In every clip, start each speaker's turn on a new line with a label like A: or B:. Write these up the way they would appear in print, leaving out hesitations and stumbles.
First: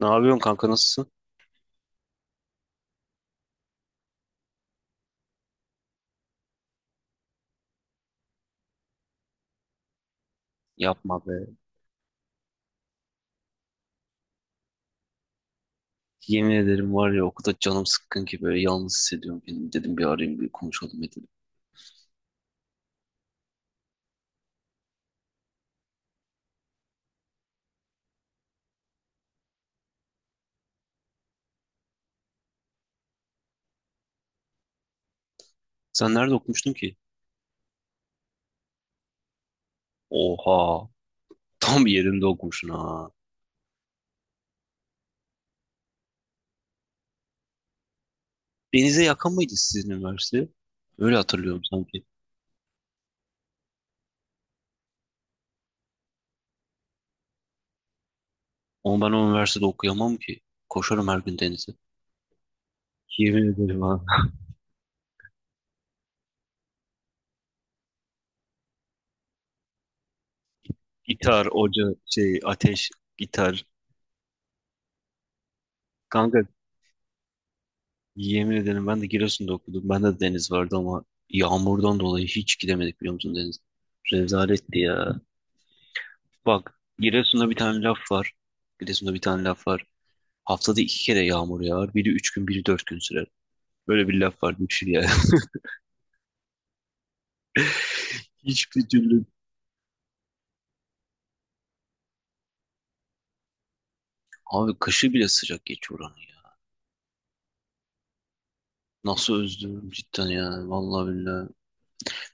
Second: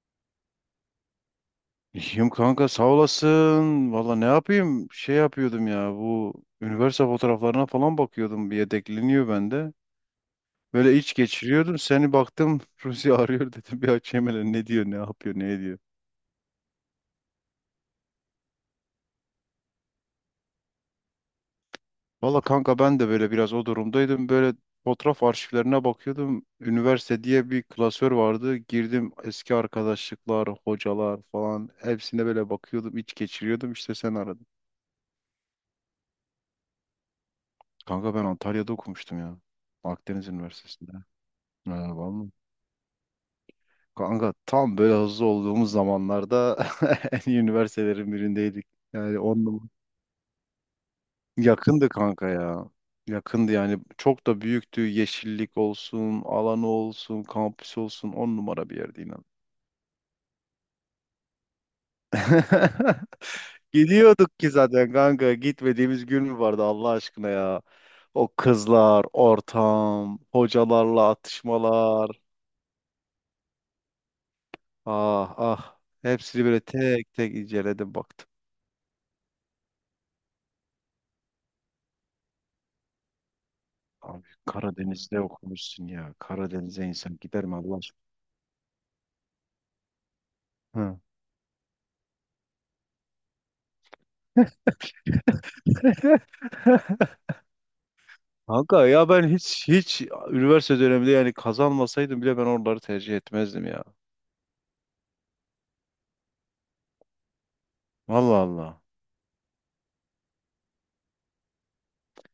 A: Ne yapıyorsun kanka, nasılsın?
B: İyiyim kanka sağ olasın. Valla ne yapayım? Şey yapıyordum ya bu üniversite fotoğraflarına falan bakıyordum. Bir yedekleniyor bende. Böyle iç
A: Yapma be.
B: geçiriyordum. Seni baktım Ruzi arıyor dedim. Bir açayım hele ne diyor ne yapıyor ne ediyor.
A: Yemin ederim var ya, okulda canım sıkkın ki böyle yalnız hissediyorum kendimi. Dedim bir arayayım, bir konuşalım dedim.
B: Valla kanka ben de böyle biraz o durumdaydım. Böyle fotoğraf arşivlerine bakıyordum. Üniversite diye bir klasör vardı. Girdim eski arkadaşlıklar, hocalar falan. Hepsine böyle bakıyordum iç geçiriyordum. İşte sen aradın.
A: Sen nerede okumuştun ki?
B: Kanka ben Antalya'da okumuştum ya. Akdeniz
A: Oha.
B: Üniversitesi'nde.
A: Tam
B: Ha,
A: yerinde
B: vallahi.
A: okumuşsun ha.
B: Kanka tam böyle hızlı olduğumuz zamanlarda en iyi üniversitelerin birindeydik.
A: Denize
B: Yani
A: yakın mıydı
B: onunla
A: sizin üniversite? Öyle hatırlıyorum
B: yakındı
A: sanki.
B: kanka ya. Yakındı yani çok da büyüktü. Yeşillik olsun, alanı olsun, kampüs olsun on numara bir yerdi
A: Ama ben o
B: inan.
A: üniversitede okuyamam ki. Koşarım her gün denize. Yemin ederim ha.
B: Gidiyorduk ki zaten kanka gitmediğimiz gün mü vardı Allah aşkına ya. O kızlar, ortam, hocalarla
A: Gitar, oca,
B: atışmalar.
A: şey, ateş, gitar.
B: Ah ah
A: Kanka
B: hepsini böyle tek tek inceledim baktım.
A: yemin ederim ben de Giresun'da okudum. Ben de deniz vardı ama yağmurdan dolayı hiç gidemedik, biliyor musun, deniz?
B: Abi
A: Rezaletti
B: Karadeniz'de
A: ya.
B: okumuşsun ya.
A: Bak,
B: Karadeniz'e insan gider
A: Giresun'da
B: mi
A: bir
B: Allah
A: tane laf
B: aşkına?
A: var. Giresun'da bir tane laf var. Haftada
B: Hı.
A: iki kere yağmur yağar. Biri üç gün, biri dört gün sürer. Böyle bir laf var. Düşün yani.
B: Kanka
A: Hiçbir
B: ya
A: türlü.
B: ben hiç üniversite döneminde yani kazanmasaydım bile ben oraları tercih etmezdim ya.
A: Abi kışı bile sıcak geçiyor oranın ya.
B: Allah Allah.
A: Nasıl özlüyorum cidden ya. Vallahi billahi.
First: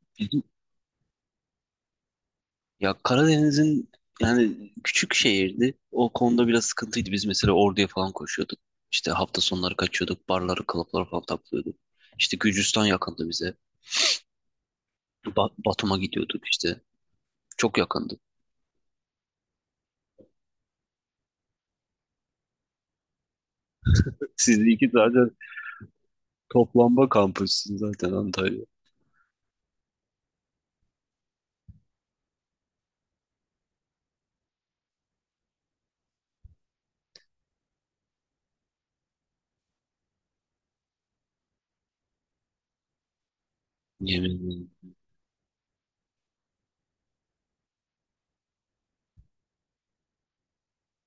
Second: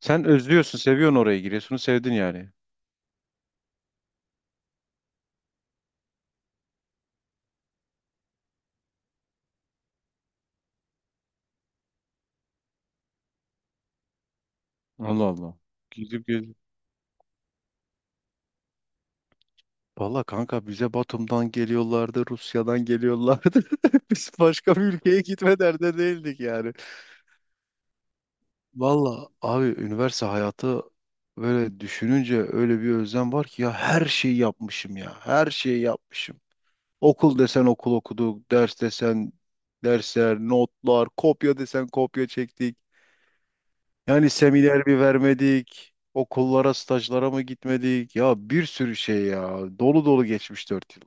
B: Sen özlüyorsun, seviyorsun orayı. Giresun'u sevdin yani.
A: Ya Karadeniz'in yani, küçük şehirdi. O konuda biraz sıkıntıydı. Biz mesela Ordu'ya falan koşuyorduk. İşte hafta sonları kaçıyorduk. Barları, klapları falan taklıyorduk. İşte Gürcistan yakındı bize.
B: Allah Allah.
A: Batum'a
B: Gidip
A: gidiyorduk
B: gidip.
A: işte. Çok yakındı.
B: Valla kanka bize Batum'dan geliyorlardı, Rusya'dan geliyorlardı. Biz
A: Siz
B: başka bir
A: iki
B: ülkeye
A: tane
B: gitme derdinde değildik yani.
A: toplanma kampüsünüz zaten Antalya.
B: Valla abi üniversite hayatı böyle düşününce öyle bir özlem var ki ya her şeyi yapmışım ya. Her şeyi yapmışım. Okul desen okul okuduk, ders desen dersler, notlar, kopya desen kopya çektik.
A: Yemin
B: Yani
A: ederim.
B: seminer bir vermedik. Okullara, stajlara mı gitmedik? Ya bir sürü şey ya. Dolu dolu geçmiş 4 yıl.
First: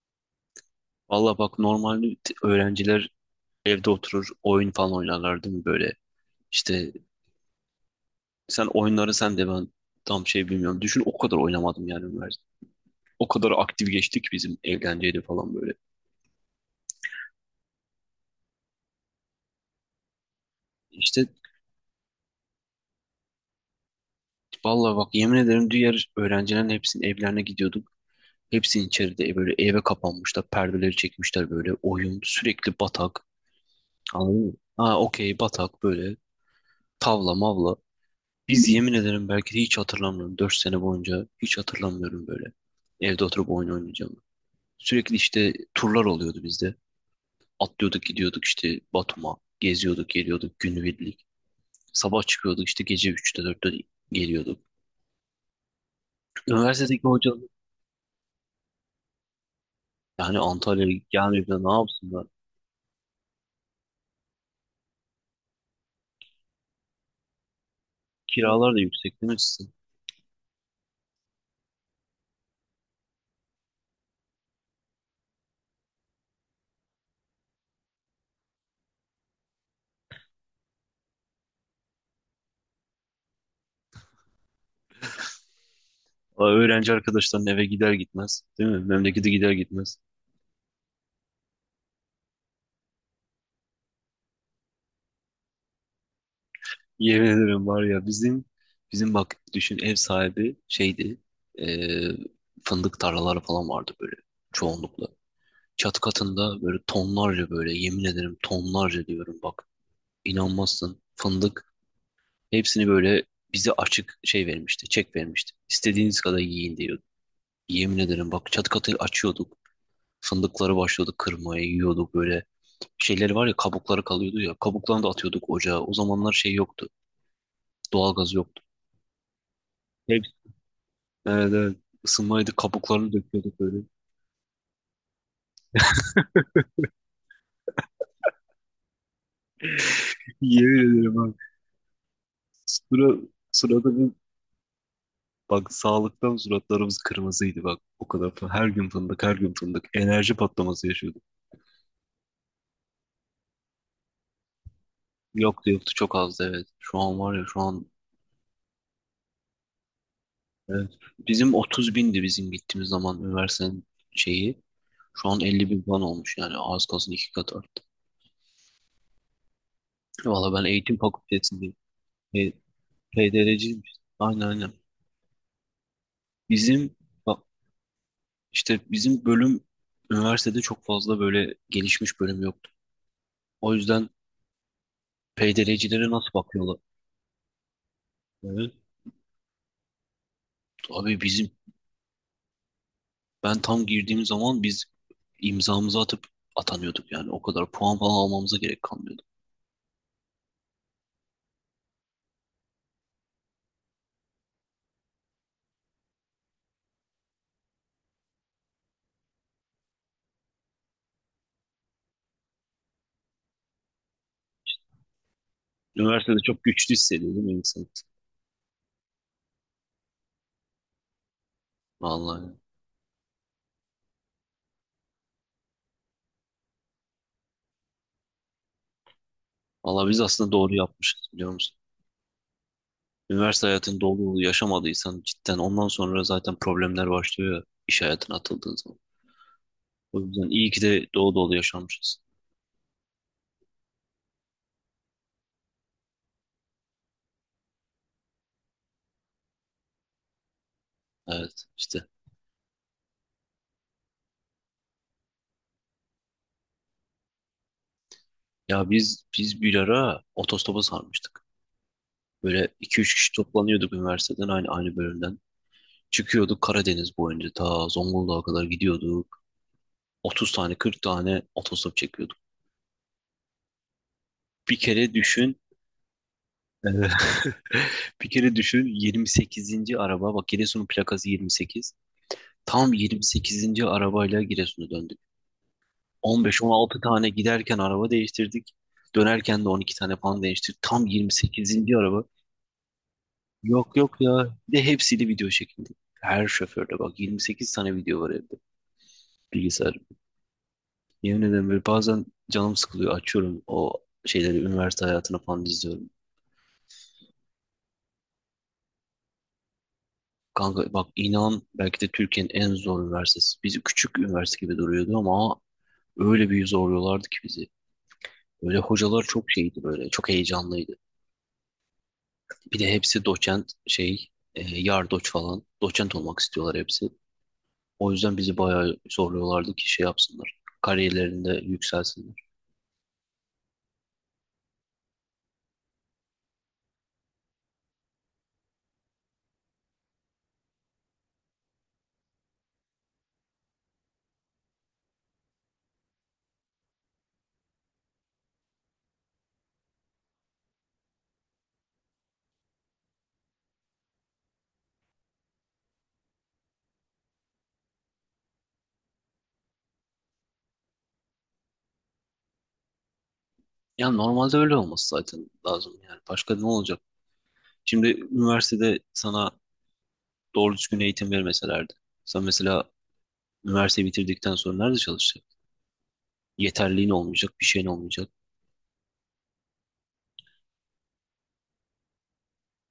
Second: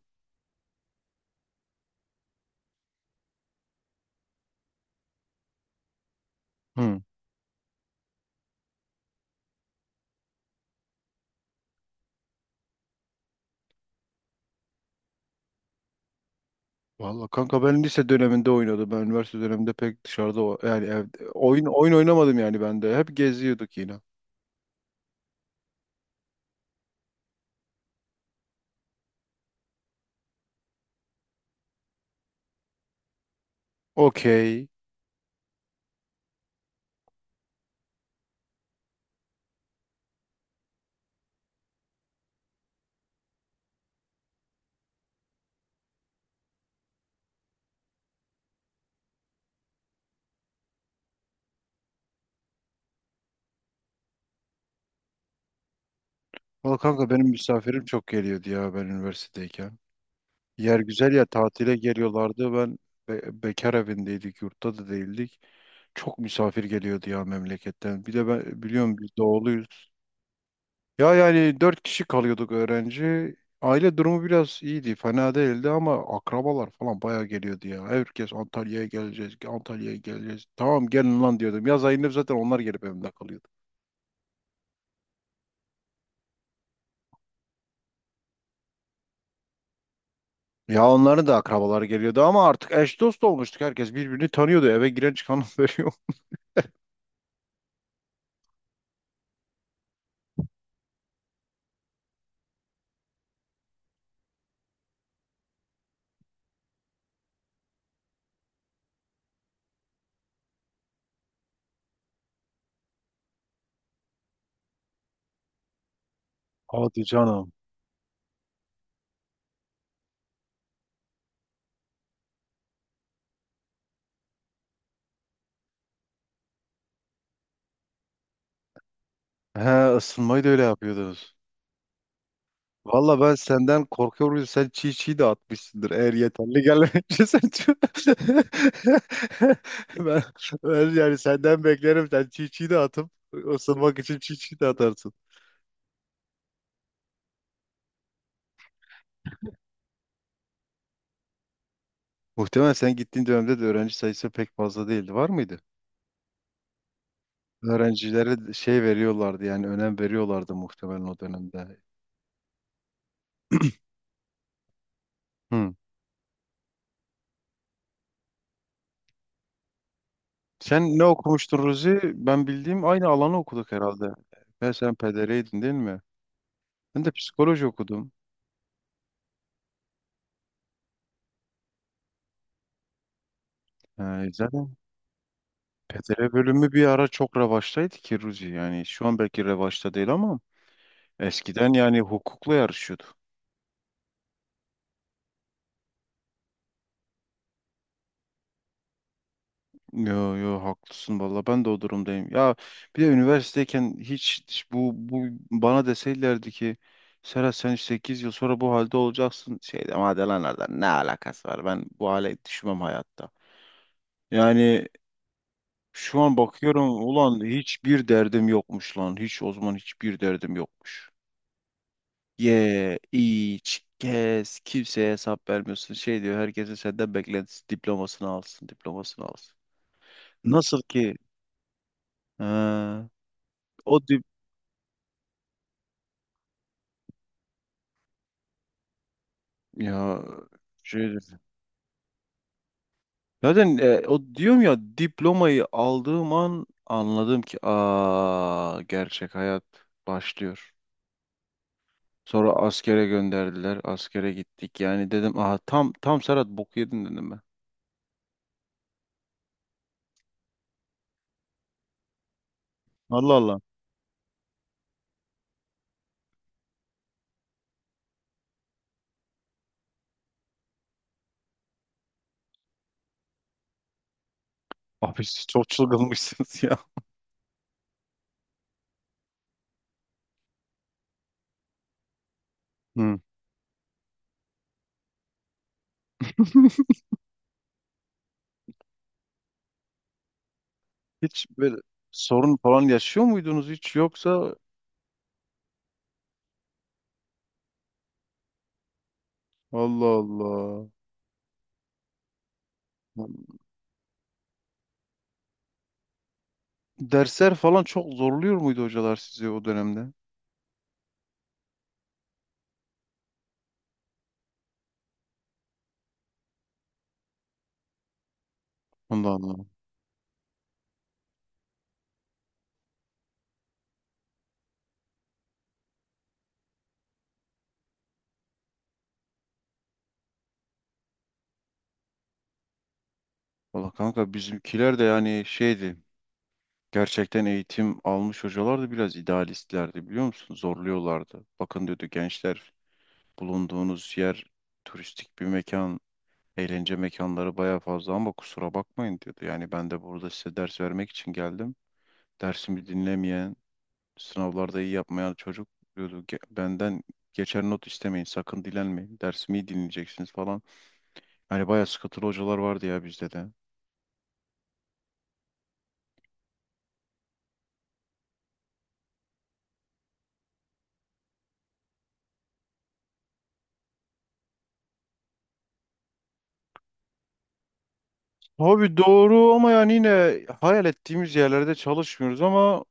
A: Valla bak, normalde öğrenciler evde oturur, oyun falan oynarlar değil mi böyle? İşte
B: Hı.
A: sen oyunları, sen de ben tam şey bilmiyorum. Düşün, o kadar oynamadım yani. O kadar aktif geçtik, bizim eğlenceydi falan böyle.
B: Valla kanka ben lise döneminde oynadım. Ben üniversite döneminde pek dışarıda yani
A: İşte
B: evde, oyun oynamadım yani ben de. Hep geziyorduk yine.
A: vallahi bak, yemin ederim diğer öğrencilerin hepsinin evlerine gidiyorduk. Hepsinin içeride böyle eve kapanmışlar. Perdeleri çekmişler böyle. Oyun sürekli batak. Anladın mı?
B: Okey.
A: Ha, okey batak böyle. Tavla mavla. Biz yemin ederim, belki de hiç hatırlamıyorum, 4 sene boyunca hiç hatırlamıyorum böyle. Evde oturup oyun oynayacağımı. Sürekli işte turlar oluyordu bizde. Atlıyorduk gidiyorduk işte Batum'a. Geziyorduk geliyorduk günübirlik. Sabah çıkıyorduk, işte gece üçte dörtte geliyorduk.
B: Valla
A: Üniversitedeki
B: kanka benim
A: hocalar
B: misafirim çok geliyordu ya ben üniversitedeyken.
A: yani
B: Yer
A: Antalya'ya
B: güzel ya
A: gelmeyip de ne
B: tatile
A: yapsınlar?
B: geliyorlardı. Ben bekar evindeydik, yurtta da değildik. Çok misafir geliyordu ya memleketten. Bir de ben
A: Kiralar da
B: biliyorum biz
A: yüksek değil mi sizin?
B: doğuluyuz. Ya yani 4 kişi kalıyorduk öğrenci. Aile durumu biraz iyiydi, fena değildi ama akrabalar falan bayağı geliyordu ya. Herkes Antalya'ya geleceğiz, Antalya'ya geleceğiz. Tamam gelin lan diyordum. Yaz ayında zaten onlar gelip evimde kalıyordu.
A: Aa, öğrenci arkadaşların eve gider gitmez değil mi? Memlekete gider gitmez.
B: Ya onların da akrabaları geliyordu ama artık eş dost olmuştuk. Herkes birbirini tanıyordu. Eve giren çıkanı veriyor.
A: Yemin ederim var ya, bizim bak düşün ev sahibi şeydi, eee, fındık tarlaları falan vardı böyle çoğunlukla. Çat katında böyle tonlarca, böyle yemin ederim tonlarca diyorum bak, inanmazsın, fındık. Hepsini böyle bize açık şey vermişti, çek vermişti. İstediğiniz kadar yiyin diyordu.
B: Hadi canım.
A: Yemin ederim bak, çat katı açıyorduk. Fındıkları başlıyorduk kırmaya, yiyorduk böyle. Şeyleri var ya, kabukları kalıyordu ya. Kabuklarını da atıyorduk ocağa. O zamanlar şey yoktu. Doğalgaz yoktu.
B: He
A: Hep,
B: ısınmayı da öyle yapıyordunuz.
A: evet, evet. Isınmaydı, kabuklarını
B: Valla ben
A: döküyorduk böyle.
B: senden korkuyorum. Sen çiğ çiğ de atmışsındır. Eğer yeterli gelmeyince sen ben,
A: Yemin
B: ben
A: ederim
B: yani
A: bak.
B: senden beklerim. Sen çiğ çiğ de atıp
A: Sıra, sırada
B: ısınmak
A: bir
B: için çiğ çiğ de atarsın.
A: bak sağlıktan suratlarımız kırmızıydı bak. O kadar her gün fındık, her gün fındık. Enerji patlaması yaşıyorduk.
B: Muhtemelen sen gittiğin dönemde de öğrenci sayısı pek fazla değildi. Var mıydı?
A: Yoktu yoktu, çok azdı, evet. Şu an var ya, şu an
B: Öğrencilere şey veriyorlardı yani önem veriyorlardı
A: evet.
B: muhtemelen o
A: Bizim
B: dönemde.
A: 30 bindi bizim gittiğimiz zaman üniversitenin şeyi. Şu an 50
B: Hı.
A: bin falan olmuş yani, az kalsın iki kat arttı. Valla ben eğitim
B: Sen ne okumuştun
A: fakültesindeyim.
B: Ruzi? Ben
A: E,
B: bildiğim aynı alanı okuduk
A: PDR'ciyim.
B: herhalde.
A: Aynen
B: Ben
A: aynen.
B: sen PDR'ydin değil mi?
A: Bizim
B: Ben de
A: bak
B: psikoloji okudum.
A: işte bizim bölüm üniversitede çok fazla böyle gelişmiş bölüm yoktu. O yüzden
B: Ha, zaten
A: PDR'cilere nasıl
B: PDR bölümü
A: bakıyorlar?
B: bir ara çok revaçtaydı ki Ruzi.
A: Evet.
B: Yani şu an belki revaçta değil ama
A: Abi bizim
B: eskiden yani hukukla yarışıyordu.
A: ben tam girdiğim zaman imzamızı atıp atanıyorduk yani, o kadar puan falan almamıza gerek kalmıyordu.
B: Yo yo haklısın valla ben de o durumdayım. Ya bir de üniversiteyken hiç bu bana deseydilerdi ki Serhat sen 8 yıl sonra bu halde olacaksın. Şey demem hadi lan oradan ne alakası var ben bu hale düşmem hayatta. Yani şu
A: Üniversitede
B: an
A: çok
B: bakıyorum
A: güçlü
B: ulan
A: hissediyordum insan.
B: hiçbir derdim yokmuş lan. Hiç o zaman hiçbir derdim yokmuş.
A: Vallahi.
B: Ye, iç, gez, kimseye hesap vermiyorsun. Şey diyor herkesin senden beklentisi diplomasını alsın, diplomasını alsın.
A: Valla biz aslında doğru
B: Nasıl ki
A: yapmışız, biliyor musun?
B: ha,
A: Üniversite
B: o
A: hayatını dolu
B: dip
A: dolu yaşamadıysan cidden ondan sonra zaten problemler başlıyor ya, iş hayatına atıldığın zaman. O
B: ya
A: yüzden iyi ki de
B: şey
A: dolu dolu yaşamışız.
B: zaten o diyorum ya diplomayı aldığım an anladım ki aa gerçek hayat başlıyor.
A: Evet işte.
B: Sonra askere gönderdiler. Askere gittik. Yani dedim aha tam tam Serhat bok yedin dedim ben.
A: Ya biz bir ara otostopa sarmıştık. Böyle iki üç kişi
B: Allah Allah.
A: toplanıyorduk üniversiteden, aynı bölümden. Çıkıyorduk Karadeniz boyunca ta Zonguldak'a kadar gidiyorduk. 30 tane, 40 tane otostop çekiyorduk. Bir kere
B: Abi siz
A: düşün,
B: çok çılgınmışsınız ya.
A: bir kere düşün, 28. araba, bak Giresun'un plakası 28. Tam
B: Hı.
A: 28. arabayla Giresun'a döndük. 15-16 tane giderken araba değiştirdik. Dönerken de 12 tane falan değiştirdik. Tam
B: Hiç böyle
A: 28. araba.
B: sorun falan yaşıyor muydunuz
A: Yok
B: hiç
A: yok
B: yoksa
A: ya. Bir de hepsiyle video çekildi. Her şoförle bak, 28 tane video var evde. Bilgisayar.
B: Allah Allah.
A: Yemin ederim böyle bazen canım sıkılıyor. Açıyorum o şeyleri, üniversite hayatını falan izliyorum.
B: Dersler falan çok zorluyor muydu hocalar sizi o dönemde?
A: Kanka bak, inan belki de Türkiye'nin en zor üniversitesi. Bizi küçük üniversite gibi duruyordu ama öyle bir zorluyorlardı ki bizi. Böyle hocalar
B: Allah
A: çok
B: Allah.
A: şeydi böyle. Çok heyecanlıydı. Bir de hepsi doçent şey, yardoç falan. Doçent olmak istiyorlar hepsi. O yüzden bizi bayağı zorluyorlardı ki şey yapsınlar, kariyerlerinde yükselsinler.
B: Valla kanka bizimkiler de yani şeydi. Gerçekten eğitim almış hocalar da biraz idealistlerdi biliyor musun? Zorluyorlardı. Bakın diyordu gençler bulunduğunuz yer turistik bir mekan, eğlence mekanları baya fazla ama kusura bakmayın diyordu. Yani ben de burada size ders vermek için geldim. Dersimi dinlemeyen, sınavlarda iyi yapmayan çocuk diyordu. Benden geçer not istemeyin, sakın dilenmeyin. Dersimi iyi dinleyeceksiniz falan. Hani baya sıkıntılı hocalar vardı ya bizde de.
A: Yani normalde öyle olması zaten lazım yani. Başka ne olacak? Şimdi üniversitede sana doğru düzgün eğitim vermeselerdi, sen mesela üniversiteyi bitirdikten sonra nerede çalışacaksın? Yeterliğin olmayacak, bir şeyin olmayacak.
B: Abi doğru ama yani yine hayal ettiğimiz yerlerde çalışmıyoruz ama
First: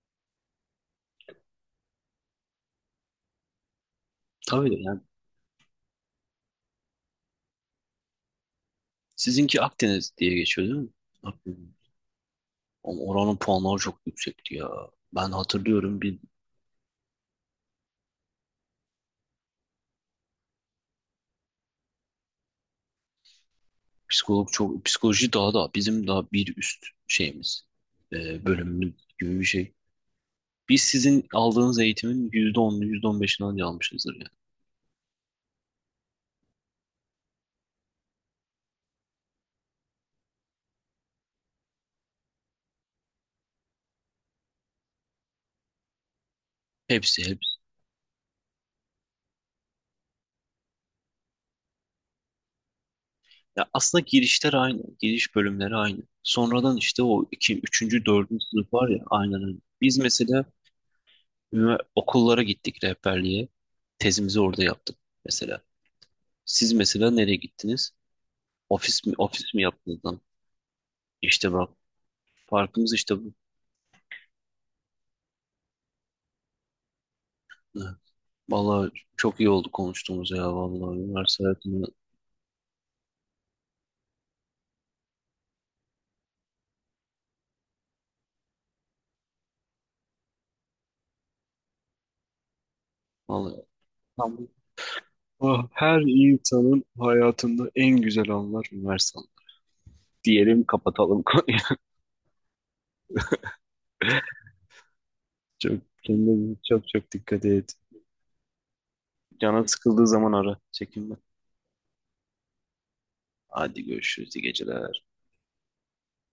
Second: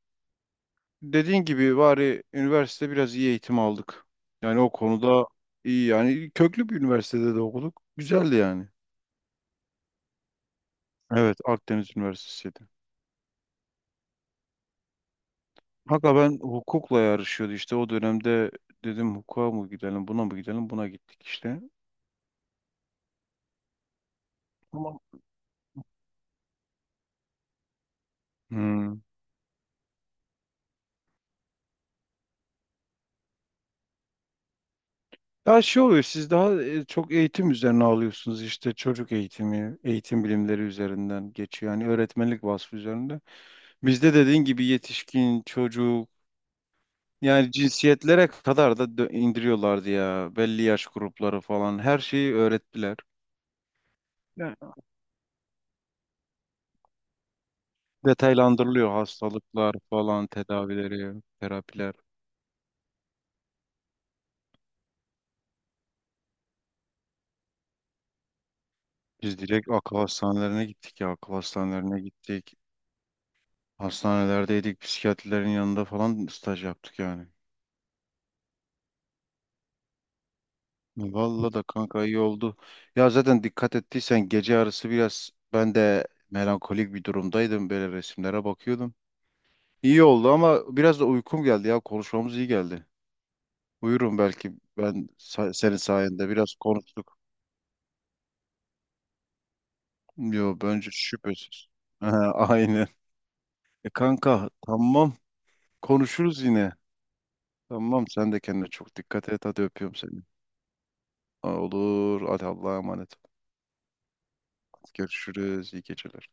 B: dediğin gibi bari üniversite biraz iyi eğitim aldık. Yani
A: Tabii
B: o
A: de yani.
B: konuda iyi yani köklü bir üniversitede de okuduk. Güzeldi yani.
A: Sizinki Akdeniz diye geçiyor değil mi?
B: Evet
A: Akdeniz.
B: Akdeniz Üniversitesi'ydi.
A: Ama oranın puanları çok yüksekti ya. Ben hatırlıyorum
B: Hatta
A: bir
B: ben hukukla yarışıyordu işte o dönemde dedim hukuka mı gidelim buna mı gidelim buna gittik işte.
A: psikolog çok,
B: Tamam.
A: psikoloji daha da bizim daha bir üst şeyimiz, bölümümüz
B: Hmm.
A: gibi bir şey. Biz sizin aldığınız eğitimin %10'unu, yüzde on beşini anca almışızdır yani.
B: Ya şey oluyor siz daha çok eğitim üzerine alıyorsunuz işte çocuk eğitimi, eğitim bilimleri üzerinden geçiyor. Yani öğretmenlik vasfı üzerinde. Bizde dediğin gibi yetişkin, çocuk,
A: Hepsi hepsi.
B: yani cinsiyetlere kadar da indiriyorlardı ya. Belli yaş grupları falan. Her şeyi öğrettiler.
A: Ya aslında girişler
B: Ya,
A: aynı. Giriş bölümleri aynı. Sonradan işte o iki, üçüncü, dördüncü sınıf var
B: detaylandırılıyor
A: ya, aynen öyle.
B: hastalıklar
A: Biz
B: falan,
A: mesela
B: tedavileri, terapiler.
A: okullara gittik rehberliğe. Tezimizi orada yaptık mesela. Siz mesela nereye gittiniz? Ofis mi,
B: Biz
A: ofis mi
B: direkt akıl
A: yaptınız lan?
B: hastanelerine gittik ya. Akıl
A: İşte bak,
B: hastanelerine gittik.
A: farkımız işte bu.
B: Hastanelerdeydik. Psikiyatrilerin yanında falan staj yaptık yani.
A: Vallahi çok iyi oldu konuştuğumuz ya, vallahi üniversite
B: Vallahi da
A: hayatını
B: kanka iyi oldu. Ya zaten dikkat ettiysen gece yarısı biraz ben de melankolik bir durumdaydım. Böyle resimlere bakıyordum. İyi oldu ama biraz da uykum geldi ya. Konuşmamız iyi geldi.
A: vallahi
B: Buyurun
A: tam.
B: belki ben
A: Ah,
B: senin
A: her
B: sayende biraz
A: insanın
B: konuştuk.
A: hayatında en güzel anlar üniversite anı.
B: Yo
A: Diyelim,
B: bence
A: kapatalım konuyu.
B: şüphesiz. Ha, aynen. E kanka tamam
A: Çok,
B: konuşuruz
A: kendine
B: yine.
A: çok çok dikkat et.
B: Tamam sen de kendine çok dikkat et hadi
A: Canın
B: öpüyorum
A: sıkıldığı
B: seni.
A: zaman ara. Çekinme.
B: Olur hadi Allah'a emanet.
A: Hadi görüşürüz. İyi geceler.
B: Görüşürüz iyi geceler.